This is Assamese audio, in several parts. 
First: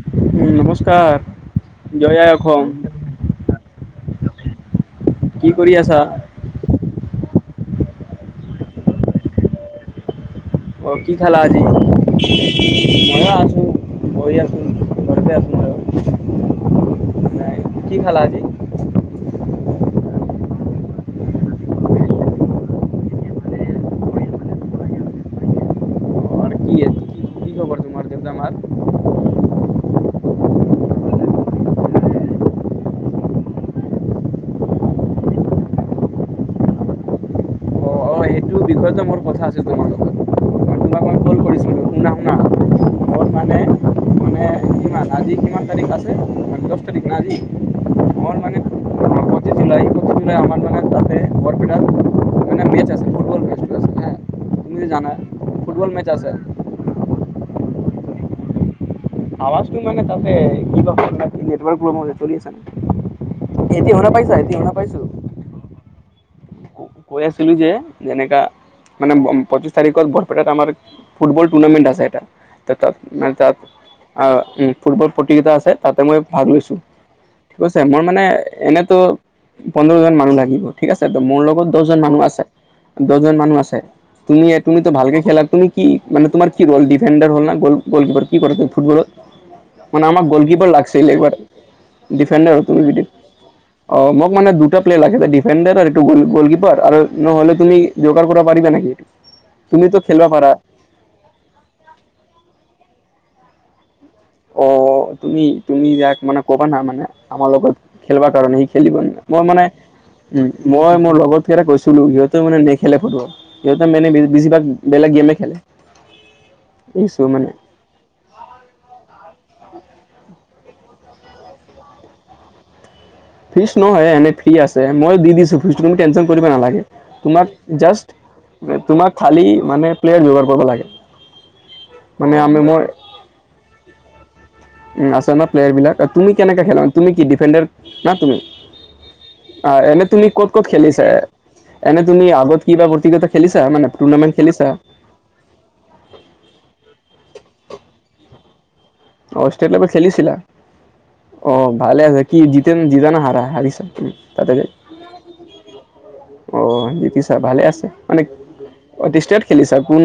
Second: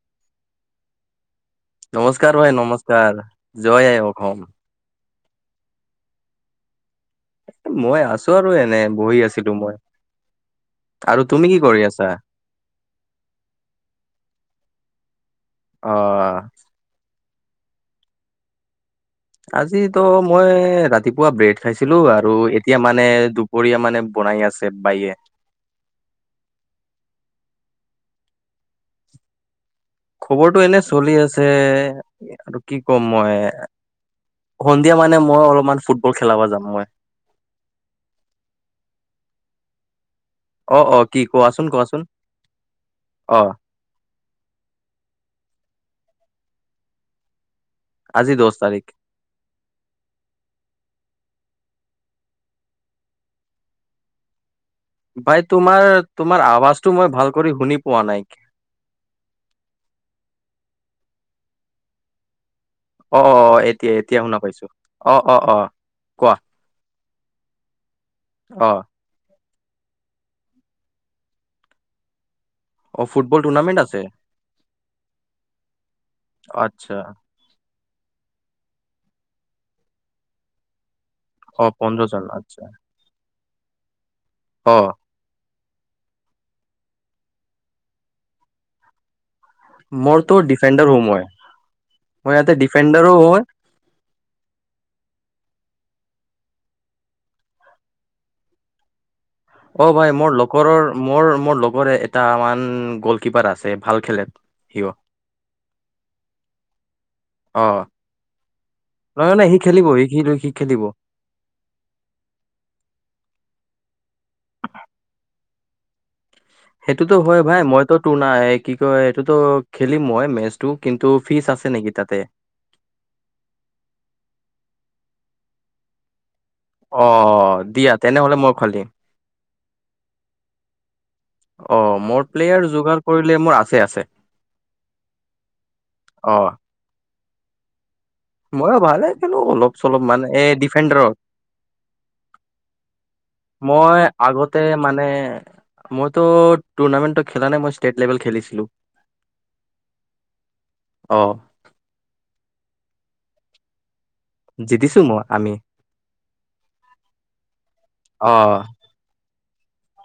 উম, নমস্কাৰ। জয় আই নমস্কাৰ ভাই অসম নমস্কাৰ জয় আই অসম। কি কৰি আছা? মই আছোঁ আৰু এনে বহি আছিলোঁ মই। অ', কি আৰু খালা তুমি আজি? কৰি আছা? ময়ো আছোঁ বহি আছোঁ ঘৰতে আছোঁ ময়ো। অ', কি খালা আজি? আজিতো মই ৰাতিপুৱা ব্ৰেড খাইছিলোঁ আৰু এতিয়া মানে দু কৰিয়া মানে বনাই আছে বায়ে। অ' কি কি কি খবৰ তোমাৰ আৰু দেউতা মা? খবৰটো এনে চলি আছে আৰু কি ক'ম মই সন্ধিয়া মানে মই অলপমান ফুটবল খেলাব যাম মই। বিষয়টো মোৰ কথা আছে তোমাৰ লগত, অ অ তোমাক মই কি ফোন কোৱাচোন কৰিছিলোঁ কোৱাচোন [unintelligible] অ', মানে কিমান আজি কিমান তাৰিখ আছে মানে দশ তাৰিখ না আজি? আজি দশ তাৰিখ। পঁচিশ জুলাই, জুলাই আমাৰ মানে তাতে বৰপেটাত মানে মেচ আছে। ফুটবল মেচটো আছে হা তুমি যে জানা ভাই তোমাৰ ফুটবল মেচ আছে তোমাৰ আৱাজটো মই ভাল কৰি শুনি পোৱা নাই। আৱাজটো মানে তাতে কিবা প্ৰব্লেম নেটৱৰ্ক প্ৰব্লেম হয় আছে শুনিছা নে, এতিয়া শুনা পাইছা, এতিয়া শুনা পাইছো অ', অ', কোৱা কৈ আছিলোঁ যে যেনেকা অ মানে পঁচিছ তাৰিখত বৰপেটাত আমাৰ ফুটবল টৰ্নামেণ্ট আছে এটা। তাত অ মানে ফুটবল তাত টুৰ্ণামেণ্ট আছে আ, উম, ফুটবল প্ৰতিযোগিতা আছে তাতে মই ভাগ লৈছো। আচ্ছা ঠিক আছে মই মানে এনেতো পোন্ধৰ জন মানুহ লাগিব ঠিক আছে, মোৰ লগত অ দশজন পোন্ধৰ মানুহ জন আছে, আচ্ছা দশজন মানুহ আছে, তুমি অ তুমিতো ভালকে খেলা তুমি কি মানে তোমাৰ কি ৰ'ল ডিফেণ্ডাৰ হল না, গল গলকিপাৰ কি কৰে তমি ফুটবলৰ মানে আমাক মোৰতো গ'লকিপাৰ ডিফেণ্ডাৰ হো লাগছিল মই এইবাৰ মই ইয়াতে ডিফেণ্ডাৰ তুমি যদি ডিফেণ্ডাৰো হয় অ', মোক মানে দুটা প্লেয়াৰ লাগেছে ডিফেণ্ড আৰু এইটো গল আৰু নহলে তুমি যোগাৰ কৰা পাৰিবা নেকি এইটো? অ', তুমিতো ভাই খেলিব মোৰ পাৰা লগৰৰ মোৰ মোৰ লগৰ এটামান গল কিপাৰ আছে ভাল খেলে। সিও অ', তুমি তুমি যাক মানে কবা না মানে আমাৰ অ লগত খেলবা কাৰণে সি খেলিব, নহয় মই নহয় সি মানে খেলিব সি সি উম, সি খেলিব মই মোৰ লগত কিবা এটা কৈছিলো সিহঁতে মানে নেখেলে ফুটবল সিহঁতে মানে বেছিভাগ বেলেগ গেমে খেলে সেইটোতো বুজিছো হয় মানে ভাই মইতো নাই কি কয় এইটোতো খেলিম মই মেচটো কিন্তু ফিচ আছে নেকি তাতে? ফিচ নহয় এনে ফ্ৰী আছে মই দি দিছো ফিচতো তুমি টেনশন কৰিব নালাগে। অ তোমাক দিয়া তেনেহলে মই জাষ্ট খালিম তোমাক খালি মানে প্লেয়াৰ যোগাৰ কৰিব লাগে। অ' মোৰ মানে আমি প্লেয়াৰ মই যোগাৰ কৰিলে মোৰ আছে আছে। উ আছে ন প্লেয়াৰ বিলাক, অ তুমি কেনেকে খেলা তুমি কি ডিফেণ্ডাৰ না তুমি মইয়ো ভালে খেলো অলপ আহ চলপ এনে মানে তুমি এই ক'ত ক'ত ডিফেণ্ডাৰত খেলিছা? এনে তুমি আগত কিবা ব্যক্তিগত খেলিছা মানে মই টুৰ্ণামেণ্ট আগতে খেলিছা? মানে মইতো টুৰ্ণামেন্টটো খেলা নাই মই ষ্টেট লেভেল খেলিছিলো। অ' ষ্টেট লেভেল খেলিছিলা? অ' ভালে আছে। কি জতে জিত না হাৰা হাৰিচ? তাতে গৈ, জিতিছো মই আমি অ' জিতিচা ভালে আছে অ' মানে অ' ষ্টেট খেলিছা কোন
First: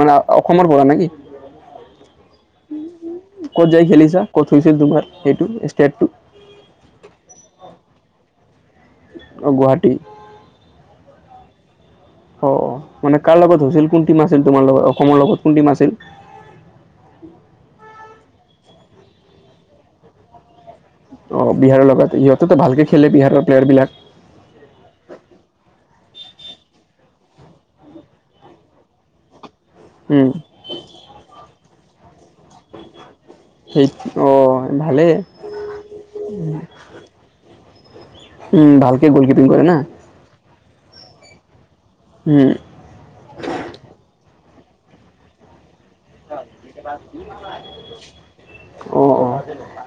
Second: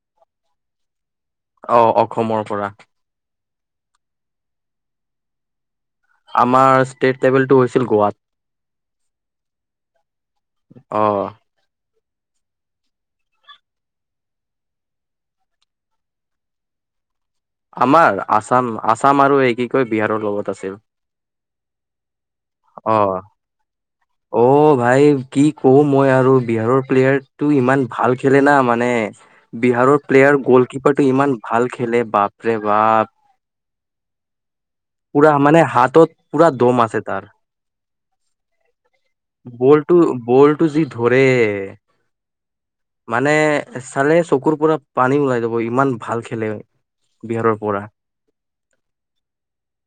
মানে অসমৰ পৰা নে কি? অ' অসমৰ পৰা। ক'ত যাই খেলিছা ক'ত হৈছিল তোমাৰ এইটো ষ্টেটটো? আমাৰ ষ্টেট লেভেল টো হৈছিল গোৱাত। অ' গুৱাহাটী? অ'। অ' মানে কাৰ লগত হৈছিল কোন টিম আছিল তোমাৰ লগত অসমৰ লগত কোন টিম আছিল? আমাৰ আসাম আসাম আৰু এই কি কয় বিহাৰৰ লগত আছিল। অ' বিহাৰৰ লগত ইহঁতেতো ভালকে অ খেলে বিহাৰৰ প্লেয়াৰ বিলাক? অ ভাই কি কওঁ মই আৰু বিহাৰৰ প্লেয়াৰটো ইমান ভাল খেলে না মানে বিহাৰৰ উম প্লেয়াৰ গ'লকিপাৰটো ইমান ভাল খেলে বাপৰে বাপ। সেই অ ভালেই পুৰা মানে হাতত পুৰা দ'ম আছে তাৰ। উম, ভালকে গ'ল বলটো বলটো যি ধৰে। হুম। মানে চালে চকুৰ পৰা পানী ওলাই যাব ইমান ভাল খেলে বিহাৰৰ পৰা। অ', অ'।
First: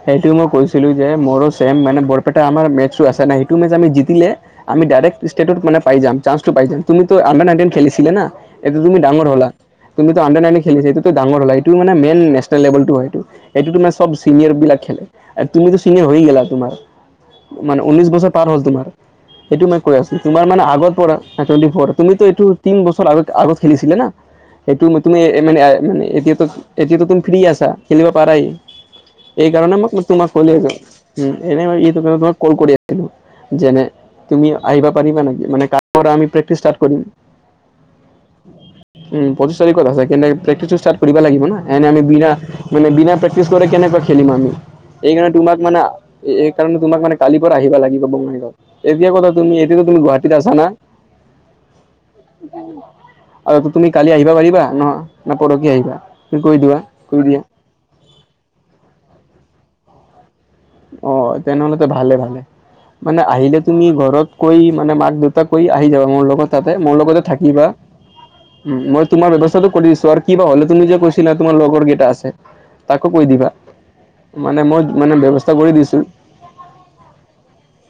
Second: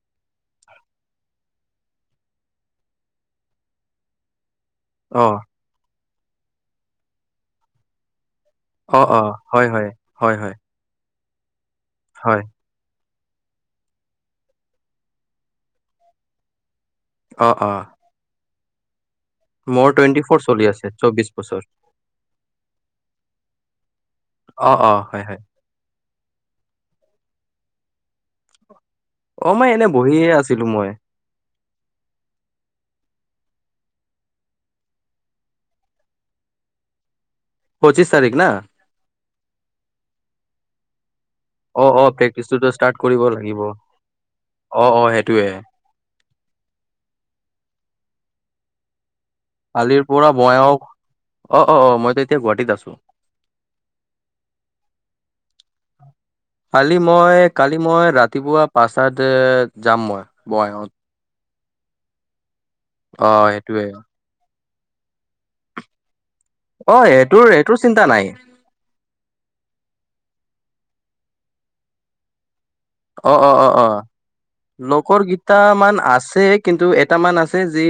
সেইটো মই কৈছিলো যে মোৰো ছেম মানে বৰপেটা আমাৰ মেচো আছে নাই সেইটো মেছ আমি জিতিলে আমি ডাইৰেক্ট অ ষ্টেটত মানে পাই যাম চাঞ্চটো পাই যাম, তুমিটো আণ্ডাৰ নাইনটিন খেলিছিল না। এটো তুমি অ অ ডাঙৰ হ'লা, হয় হয় তুমিটো হয় আণ্ডাৰ হয় নাইনে খেলিছ এইটো টো ডাঙৰ হ'ল, এইটো মানে মেইন হয় নেচনেল লভেলটো হয় এইটো। সেইটো তোমাৰ চব চিনিয়ৰ বিলাক খেলে, তুমিতো চিনিয়ৰ হৈয়ে গ'লা তোমাৰ অ অ মানে ঊনৈশ বছৰ পাৰ হ'ল তোমাৰ। এইটো মই মোৰ কৈ আছো টুৱেণ্টি ফ'ৰ তোমাৰ মানে চলি আছে আগৰ পৰা, চৌবিশ বছৰ টুৱেন্তি ফ'ৰ, তুমিতো এইটো তিন বছৰ আগত আগত খেলিছিলে না। অ সেইটো অ তুমি হয় হয় মানে এতিয় এতিয়াতো তুমি ফ্ৰী আছা, খেলিব পাৰাই। এই অ কাৰণে ম এনে মই বহিয়ে তোমাক হ'ল আছিলো আছো মই এনেই তোমাক ক'ল কৰি আছিলো। যেনে তুমি আহিবা পাৰিবা নেকি মানে কালিৰ পৰা আমি প্ৰেক্টিচ তাত কৰিম। পঁচিছ তাৰিখ না? উম পচিশ তাৰিখত আছে, কিন্তু প্ৰেক্টিছটো ষ্টাৰ্ট কৰিব লাগিব না। অ এনে আমি অ বিনা প্ৰেক্টিচটোতো মানে ষ্টাৰ্ট বিনা কৰিব প্ৰেক্টিচ লাগিব কৰে কেনেকুৱা খেলিম আমি, অ অ এইকাৰণে সেইটোয়ে তোমাক মানে এই কাৰণে তোমাক মানে কালিৰ পৰা আহিবা লাগিব। এতিয়া ক'ত তুমি এতিয়া তুমি কালিৰ পৰা গুৱাহাটত আছা মই না? অ অ অ অ মইতো এতিয়া গুৱাহাটীত আছো আৰু তুমি কালি আহিবা পাৰিবা নহয়? নে পৰহি আহিবা তুমি কৈ দিয়া কালি কৈ মই দিয়া। কালি মই ৰাতিপুৱা পাঁচতাতে যাম মই বঙাইগাঁওত। অ' তেনেহ'লে ভালে ভালে মানে অ আহিলে তুমি সেইটোয়ে ঘৰত কৈ মানে মাক দেউতাক কৈ আহি যাবা, মোৰ লগত তাতে মোৰ অ লগতে এইটোৰ থাকিবা। এইটোৰ চিন্তা নাই উম মই তোমাৰ ব্যৱস্থাতটো কৰি দিছো, আৰু কিবা হ'লে তুমি যে কৈছিলা তোমাৰ লগৰ কেইটা আছে তাকো কৈ অ দিবা মানে মই মানে ব্যৱস্থা টা কৰি মান দিছো আছে কিন্তু এটা মান আছে যি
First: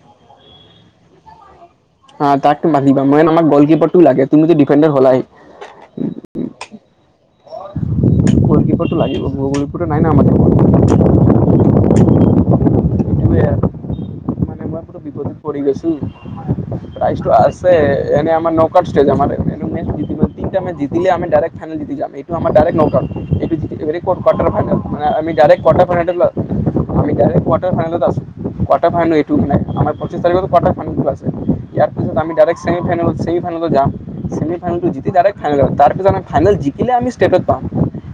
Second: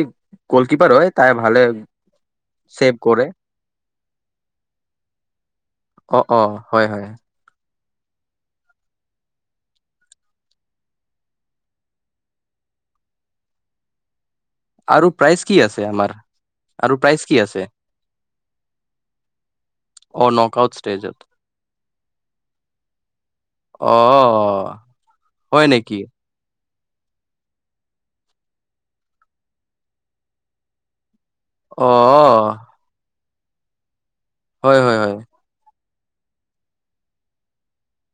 গ'লকিপাৰ হয় তাই ভালে হা তাকটো ছেভ মাতিবা কৰে মেইন আমাক গলকিপাৰটো লাগে তুমি ডিফেণ্ডাৰ হ'লাই। অ, অ হয়, হয়। গলকিপাৰটো লাগিবই। [unintelligible] [unintelligible] আৰু বিপদত প্ৰাইজ কি পৰি আছে গৈছিল আমাৰ আৰু প্ৰাইজ প্ৰাইজটো কি আছে এনে আমাৰ নক আউট ষ্টেজ আমাৰ। [unintelligible] অ নক তিনিটা আউট মেচ জিকিলে ষ্টেজত ডাইৰেক্ট ফাইনেল জিকি যাম। [unintelligible] আমাৰ ডাইৰেক্ট নক আউট, হেৰি অ হেৰি কটাৰ ফাইনাল, মানে আমি ডাইৰেক্ট হয় নেকি ফাইনেলত আমি ডাইৰেক্ট কোৱাৰ্টাৰ ফাইনেলত আছোঁ কোৱাৰ্টাৰ ফাইনেল এইটো মানে পঁচিছ তাৰিখত কোৱাৰ্টাৰ ফাইনেলটো আছে। ইয়াৰ অ পিছত আমি ডাইৰেক্ট ছেমিফাইনেলত ছেমিফাইনেলত যাম হয় ছেমিফাইনেলটো হয় জিটি হয় ডাইৰেক্ট ফাইনেলত তাৰপিছত আমি ফাইনেল জিকিলে আমি ষ্টেটত পাম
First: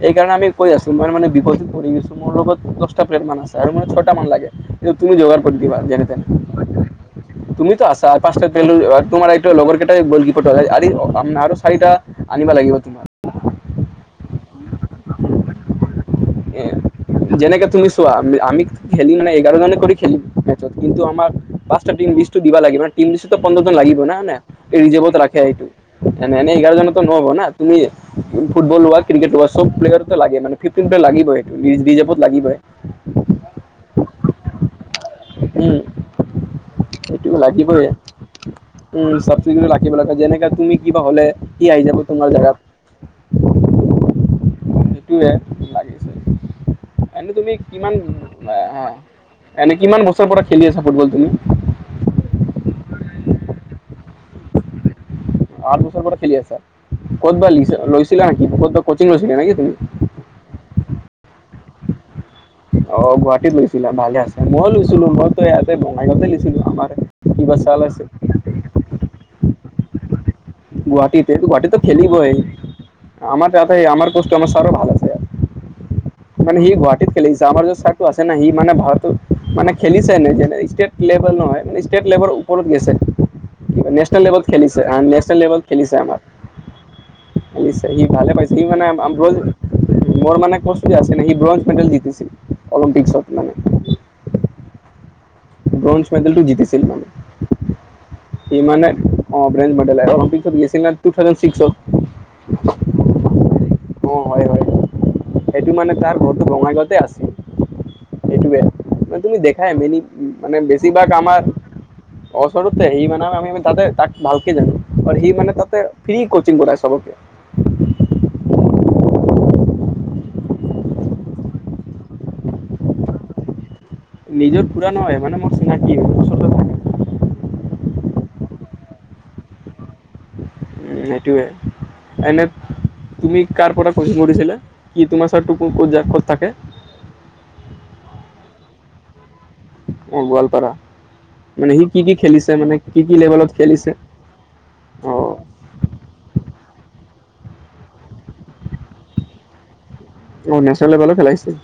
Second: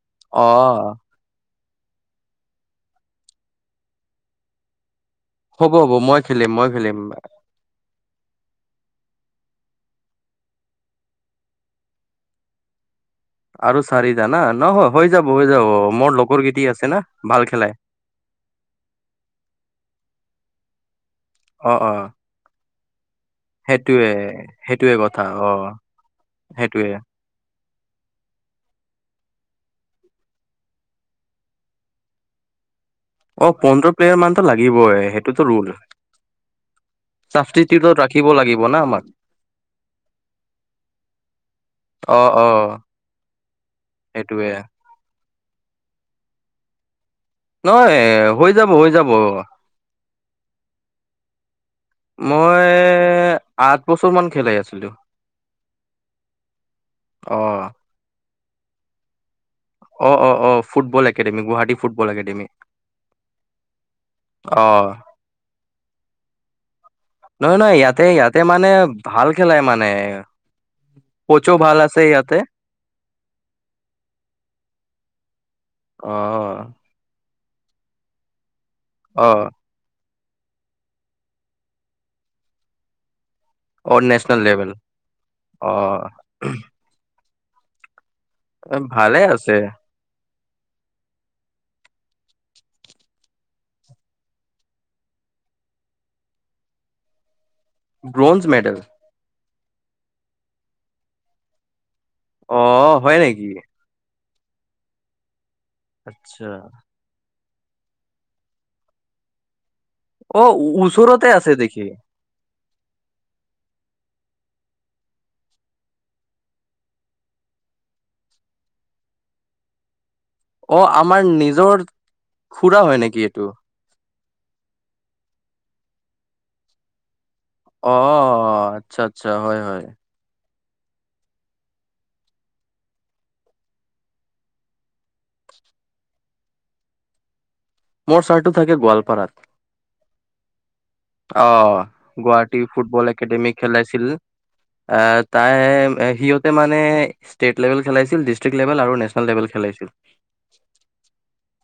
এই কাৰণে আমি অ কৈ আছোঁ মই মানে বিপদত পৰি গৈছ মোৰ লগত দহটা [unintelligible] মান আছে আৰু মানে ছয়টা মান লাগে তুমি যোগাৰ কৰি হ'ব দিবা হ'ব যেনে মই তেনে খেলিম মই খেলিম তুমিটো আছ চাৰ পাঁচ [unintelligible] তোমাৰ এইটো লগৰ কেইটা গল'কীপাৰটো আৰু চাৰিটা আনিবা লাগিব তোমাৰ। আৰু চাৰিটা না নহ হৈ যাব হৈ যাব মোৰ লগ যেনেকে তুমি চোৱা আমি খেলি মানে এঘাৰ জনে কৰি খেলিম মেচত কিন্তু। আমাক অ পাঁচটা অ টীম লিষ্টটো দিব লাগ টীম লিষ্টত পোন্ধৰজন লাগিব সেইটোয়ে না হয় না এই সেইটোয়ে ৰিজাৰ্ভত কথা ৰাখে অ এইটো এনে, এনে সেইটোয়ে এঘাৰজনতো নহ'ব না। তুমি ফুটবল হোৱা ক্ৰিকেট হোৱা চব প্লেয়াৰতো লাগে ফিফটিন প্লেয়াৰ লাগ ৰিজাৰ্ভত লাগিবই। অ পোন্ধৰ প্লেয়াৰ মানতো লাগিবই সেইটোতো ৰুল। সেইটো লাগিবই ৰাখিব লাগিব না আমাক উম [unintelligible] লাগিব লাগে যেনেকা তুমি কিবা হ'লে। সি আহি যাব অ তোমাৰ অ জাগাত। সেইটোৱে। [unintelligible] এনে তুমি কিমান নহয় হৈ যাব হৈ যাব এনে কিমান বছৰৰ পৰা খেলি আছা ফুটবল তুমি? মই আঠ বছৰ মান খেলাই আছোঁ দিয়ক। আঠ বছৰৰ পৰা খেলি আছা অ ক'তবা লৈছিলা নেকি ক'তবা কচিং লৈছিলা নেকি তুমি? অ, অ, অ football academy Guwahati football academy. অ গুৱাহাটীত লৈছিলা ভালে আছে অ মইও লৈছিলোঁ মইতো ইয়াতে বঙাইগাঁৱতে লৈছিলোঁ আমাৰ। কিবা নহয়, নহয় চাল আছে ইয়াতে, ইয়াতে মানে ভাল খেলাই মানে। গুৱাহাটীতে কোচো ভাল গুৱাহাটীত আছে খেলিবই ইয়াতে আমাৰ তাতে আমাৰ কোচটো আমাৰ ছাৰো ভাল। আছে ইয়াত অ মানে সি গুৱাহাটীত খেলিছে আমাৰ যে ছাৰটো আছে না সি মানে ভাল অ। খেলিছে এনে যেনে ষ্টেট লেভেল নহয় মানে ষ্টেট লেভেল ওপৰত গৈছে। নেচনেল লেভেল খেলিছে নেচনেল লেভেল অ খেলিছে আমাৰ খেলিছে সি ভালে পাইছে সি মানে। ভালে আছে [unintelligible] মোৰ মানে কোচটো আছিল [unintelligible] সি ব্ৰঞ্জ মেডেল জিতিছিল অলিম্পিকসত মানে। ব্ৰঞ্জ মেডেলটো জিতিছিল ব্ৰঞ্জ সি মেডেল মানে। অ ব্ৰঞ্জ মেডেল অলিম্পিকত গৈছিল তুথাউজেণ্ডছিক্সট। অ হয় নেকি? অ হয়, হয় সেইটো মানে তাৰ ঘৰটো আচ্ছা বঙাইগাঁৱতে আছিল। সেইটোৱে তুমি দেখাই অ মানে বেছিভাগ ওচৰতে আমাৰ। আছে দেখি ওচৰতে সি মানে আমি তাতে তাক ভালকে জানোঁ আৰু সি মানে তাতে ফ্ৰী কচিং কৰাই চবকে। অ আমাৰ নিজৰ খুৰা হয় নেকি এইটো। নিজৰ খুৰা নহয় মানে মই চিনাকি ওচৰত থাকে। অ আচ্ছা, আচ্ছা হয়, হয়। উম সেইটোৱে এনে। তুমি কাৰ পৰা কচিং কৰিছিলা কি তোমাৰ ছাৰটো ক'ত থাকে? মোৰ ছাৰটো থাকে গোৱালপাৰাত। অ গোৱালপাৰা অ মানে সি কি, কি গুৱাহাটী খেলিছে মানে কি, কি লেভেলত খেলিছে? আ, অ তাই সিহঁত মানে ষ্টেট লেভেল খেলাইছিল ডিষ্ট্ৰিক্ট লেভেল আৰু নেচনেল লেভেল খেলাইছিল। অ', নেশ্যনেল লেভেলো খেলাইছিল।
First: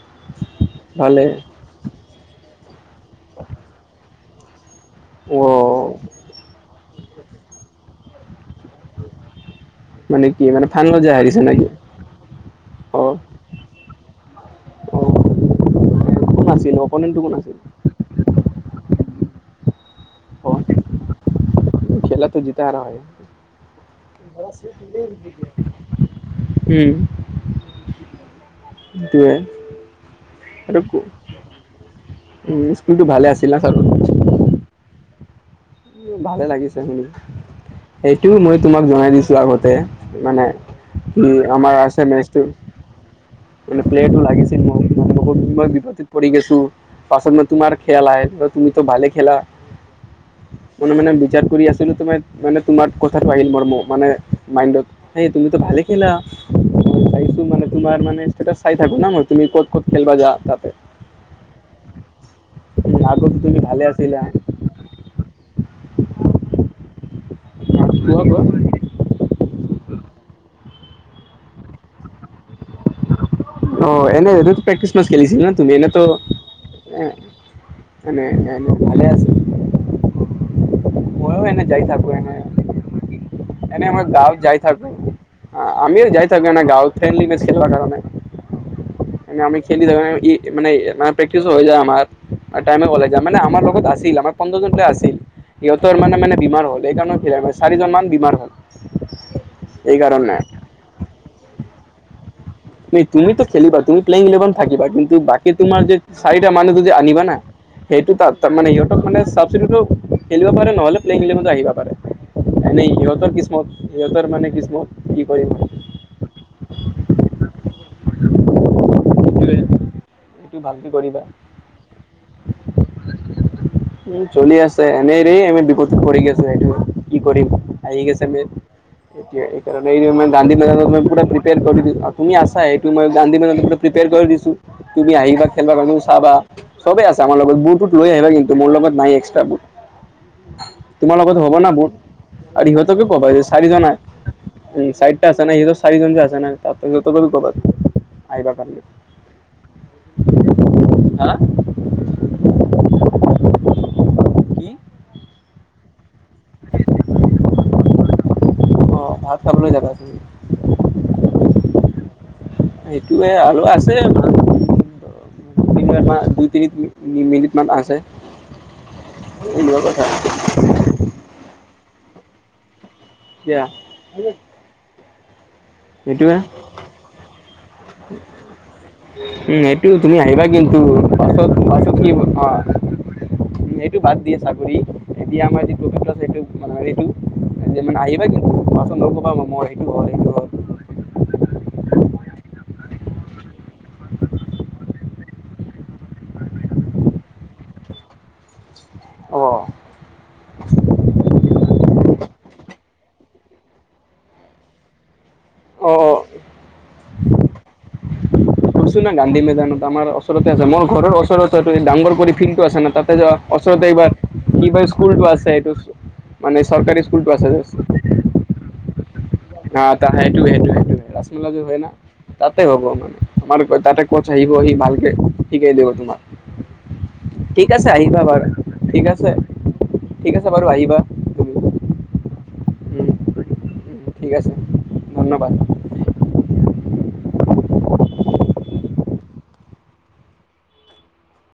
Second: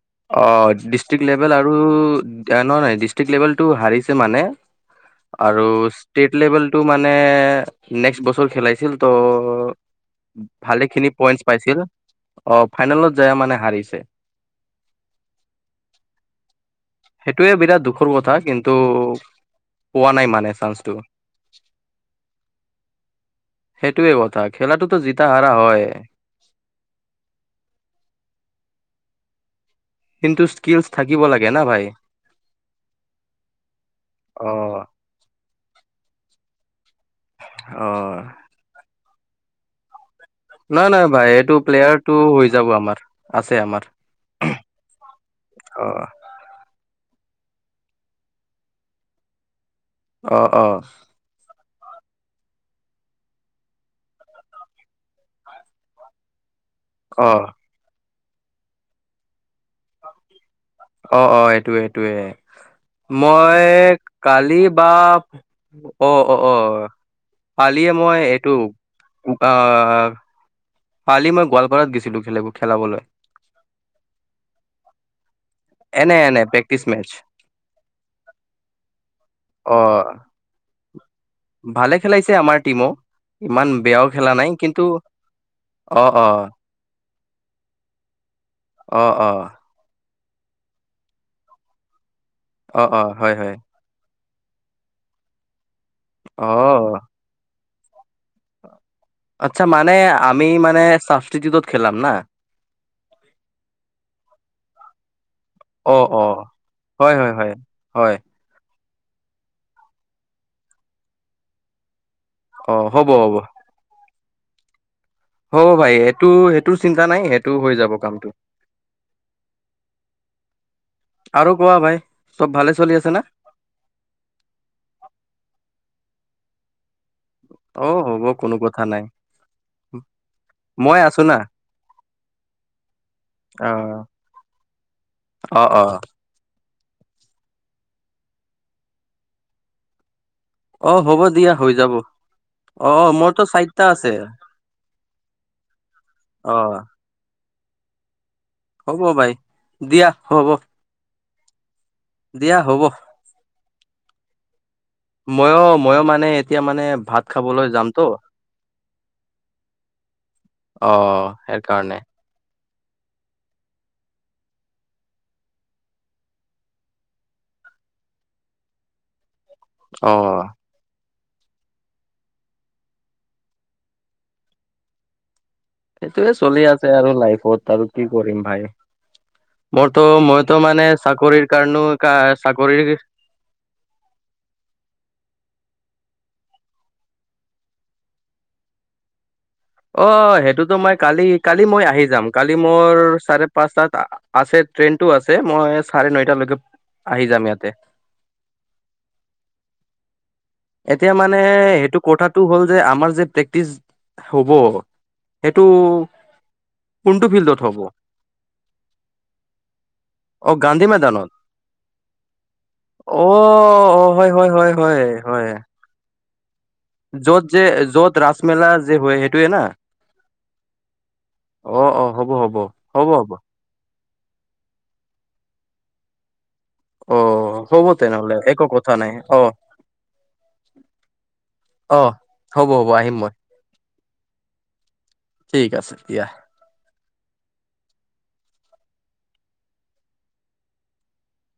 অ', ডিষ্ট্ৰিক লেভেল আৰু নহয় নহয় ডিষ্ট্ৰিকট লেভেলটো হাৰিছে মানে অ আৰু ষ্টেট লেভেলটো মানে নেক্সট বছৰ খেলাইছিল ত' মানে কি মানে ভালে ফাইনেলত খিনি যাই হাৰিছে পইন্ট নেকি পাইছিল অ, ফাইনেলত যাই মানে হাৰিছে। অ', কোন নাছিল অ? সেইটোৱে বিৰাট দুখৰ কথা কিন্তু পোৱা নাই মানে অ চান্সটো খেলা তো জিতা হাৰা হয়। সেইটোৱে কথা খেলাটোতো জিতা হাৰা হয় উম, সেইটোৱে কিন্তু আৰু স্কিলচ থাকিব লাগে না ভাই। উম, স্কুলটো ভালে আছিল না চাৰৰ অ', ভালে লাগিছে শুনি সেইটো মই তোমাক জনাই দিছো আগতে। মানে নাই নাই কি ভাই এইটো আমাৰ আছে প্লেয়াৰটো মেচটো হৈ যাব আমাৰ আছে মানে আমাৰ। প্লেটো লাগিছিল মোৰ মই অ বিপদত পৰি গৈছো, পাছত মই তোমাৰ খিয়াল আহে তুমিতো ভালে খেলা অ অ মনে মনে বিচাৰ কৰি আছিলোঁ তোমাৰ মানে তোমাৰ কথাটো আহিল মোৰ, মানে মাইণ্ডত সেই তুমিতো ভালে খেলা। চাইছো অ', মানে তোমাৰ মানে ষ্টেটাছ চাই থাকো না মই তুমি ক'ত ক'ত খেলবা জোৱা যা তাতে অ', অ', এইটোয়ে এইটোয়ে উম, আগত তুমি মই ভালে আছিলা। কালি বা অ', অ', অ', অ, কালিয়ে মই কোৱা কোৱা। এইটো আ কালি মই গোৱালপাৰাত গেছিলো, খেলাব খেলাবলৈ অ', এনে এটো প্ৰেক্টিচ মেছ খেলিছিল না তুমি এনেইতো এনে এনে প্ৰেক্টিচ মেচ এনে এনে ভলে আছিল অ মই এনে যাই ভালে থাকো খেলাইছে এনে আমাৰ টিমো ইমান এনে আমাৰ বেয়াও খেলা গাঁৱত নাই যাই কিন্তু থাকো আ, অ আমিও যাই অ থাকো এনে গাঁৱত ফ্ৰেণ্ডলী মেচ খেলিবা কাৰণে অ', মানে অ', আমি খেলি থাকা ই মানে প্ৰেক্টিচ হৈ যায় আমাৰ, অ তাইমে অ উলায় হয় মানে হয় আমাৰ লগত আছিল আমাৰ পোন্ধৰ জন প্লেয়াৰ আছিল, সিহঁতৰ মানে মানে বিমাৰ হ'ল, অ' এইকাৰণে খেলা নাই, চাৰিজন মান বেমাৰ হল আচ্ছা মানে এইকাৰণে। আমি মানে ছাবষ্টিটিউটড খেলাম না? তুমি তুমিতো খেলিবা তুমি প্লেয়িং ইলেভন থাকিবা কিন্তু বাকি কি তোমাৰ যে অ' অ' চাৰিটা মানুহটো যে হয় হয় আনিবানা হয় সেইটো হয় তাত মানে সিহঁতক মানে ছাবষ্টিটিউটড খেলিব পাৰে নহলে প্লেয়িং ইলেভেনত আহিব পাৰে। অ' এনেই হ'ব সিহঁতৰ হ'ব কিছমত সিহঁতৰ মানে কিছমত কি হ, ভাই সেইটো সেইটো চিন্তা নাই সেইটো হৈ যাব কামটো। এইটো ভালকে কৰিবা। আৰু কোৱা ভাই চব ভালে চলি আছে না? উম, চলি আছে এনেইৰে আমি বিপত কৰি গেছে সেইটো কি কৰিম অ' আহি হ'ব গৈছে মেন কোনো কথা নাই তেতিয়া সেই কাৰণে এই যে গান্ধী নগৰত মই মানে আছো পুৰা না প্ৰিপোৰ কৰি দি, আপুনি আছা এইটো মই গান্ধী নগৰত অ' প্ৰিপেৰ কৰি দিছোঁ, তুমি আহিবা অ' খেলবা কাৰণে অ' চাবা সবেই আছে আমাৰ লগত, বুটটো লৈ আহেবা কিন্তু মোৰ লগত নাই এক্সট্ৰা বুট। অ' তোমাৰ লগত দিয়া হ'ব না হৈ বুট? যাব আৰু ইহঁতক কি অ' কবা যে মোৰতো চাৰিটা চাৰিজন আছে উম, চাইডটা আছে না সিহঁতৰ চাৰিজন যে আছে না অ' তাতে সিহঁতকো কবা আইিবা কাৰণে। অ', ভাই দিয়া হ'ব। হাঁ? দিয়া হ'ব। কি? ময়ো ময়ো মানে এতিয়া মানে ভাত খাবলৈ যামটো। অ', ভাত খাবলৈ যাবা তুমি? অ', সেই কাৰণে এইটোৱে আৰু আছে মান [unintelligible] কিন্তু এটা দুই তিনি মিনিট মান আছে এনেকুৱা কথা অ' কিয়া সেইটোয়ে চলি আছে আৰু লাইফত আৰু কি কৰিম ভাই? উম, এইটো মোৰতো তুমি আহিবা মইতো কিন্তু মানে চাকৰিৰ পাছত কাৰণো পাছত তুমি অ', চাকৰিৰ উম, এইটো বাদ দিয়ে চাকৰি এতিয়া আমাৰ যিটো [unintelligible] সেইটো এতিয়া মানে আহিবা কিন্তু [unintelligible] মই অ', সেইটোতো মই কালি কালি মই আহি যাম কালি মোৰ চাৰে পাঁচটাত আছে ট্ৰেইনটো আছে মই চাৰে নৈটালৈকে আহি যাম ইয়াতে। অ', এতিয়া মানে সেইটো কথাটো হ'ল যে আমাৰ যে প্ৰেক্টিচ হ'ব সেইটো অ অ কোনটো ফিল্ডত হ'ব? কুইছো না গান্ধী মেদানত আমাৰ ওচৰতে অ আছে, মোৰ গান্ধী ঘৰৰ মৈদানত ওচৰতেটো ডাঙৰ কৰি ফিল্ডটো আছে না তাতে যোৱা অ', অ', হয় - হয় - হয় - হয় - হয় এইটো মানে চৰকাৰী স্কুলটো য'ত যে য'ত ৰাসমেলা যে হয় সেই আ, সেইটোৱে - সেইটোৱে - সেইটোৱে ৰাসমেলা যে হয় না তাতে হব মানে আমাৰ তাতে কচ আহিব সি ভালকে শিকাই দিব তোমাক। অ ঠিক হ'ব আছে আহিবা তেনেহ'লে বাৰু একো কথা ঠিক নাই আছে, অ ঠিক আছে বাৰু আহিবা। তুমি অ', হ'ব হ'ব আহিম মই। ঠিক আছে ধন্যবাদ। ঠিক আছে দিয়া।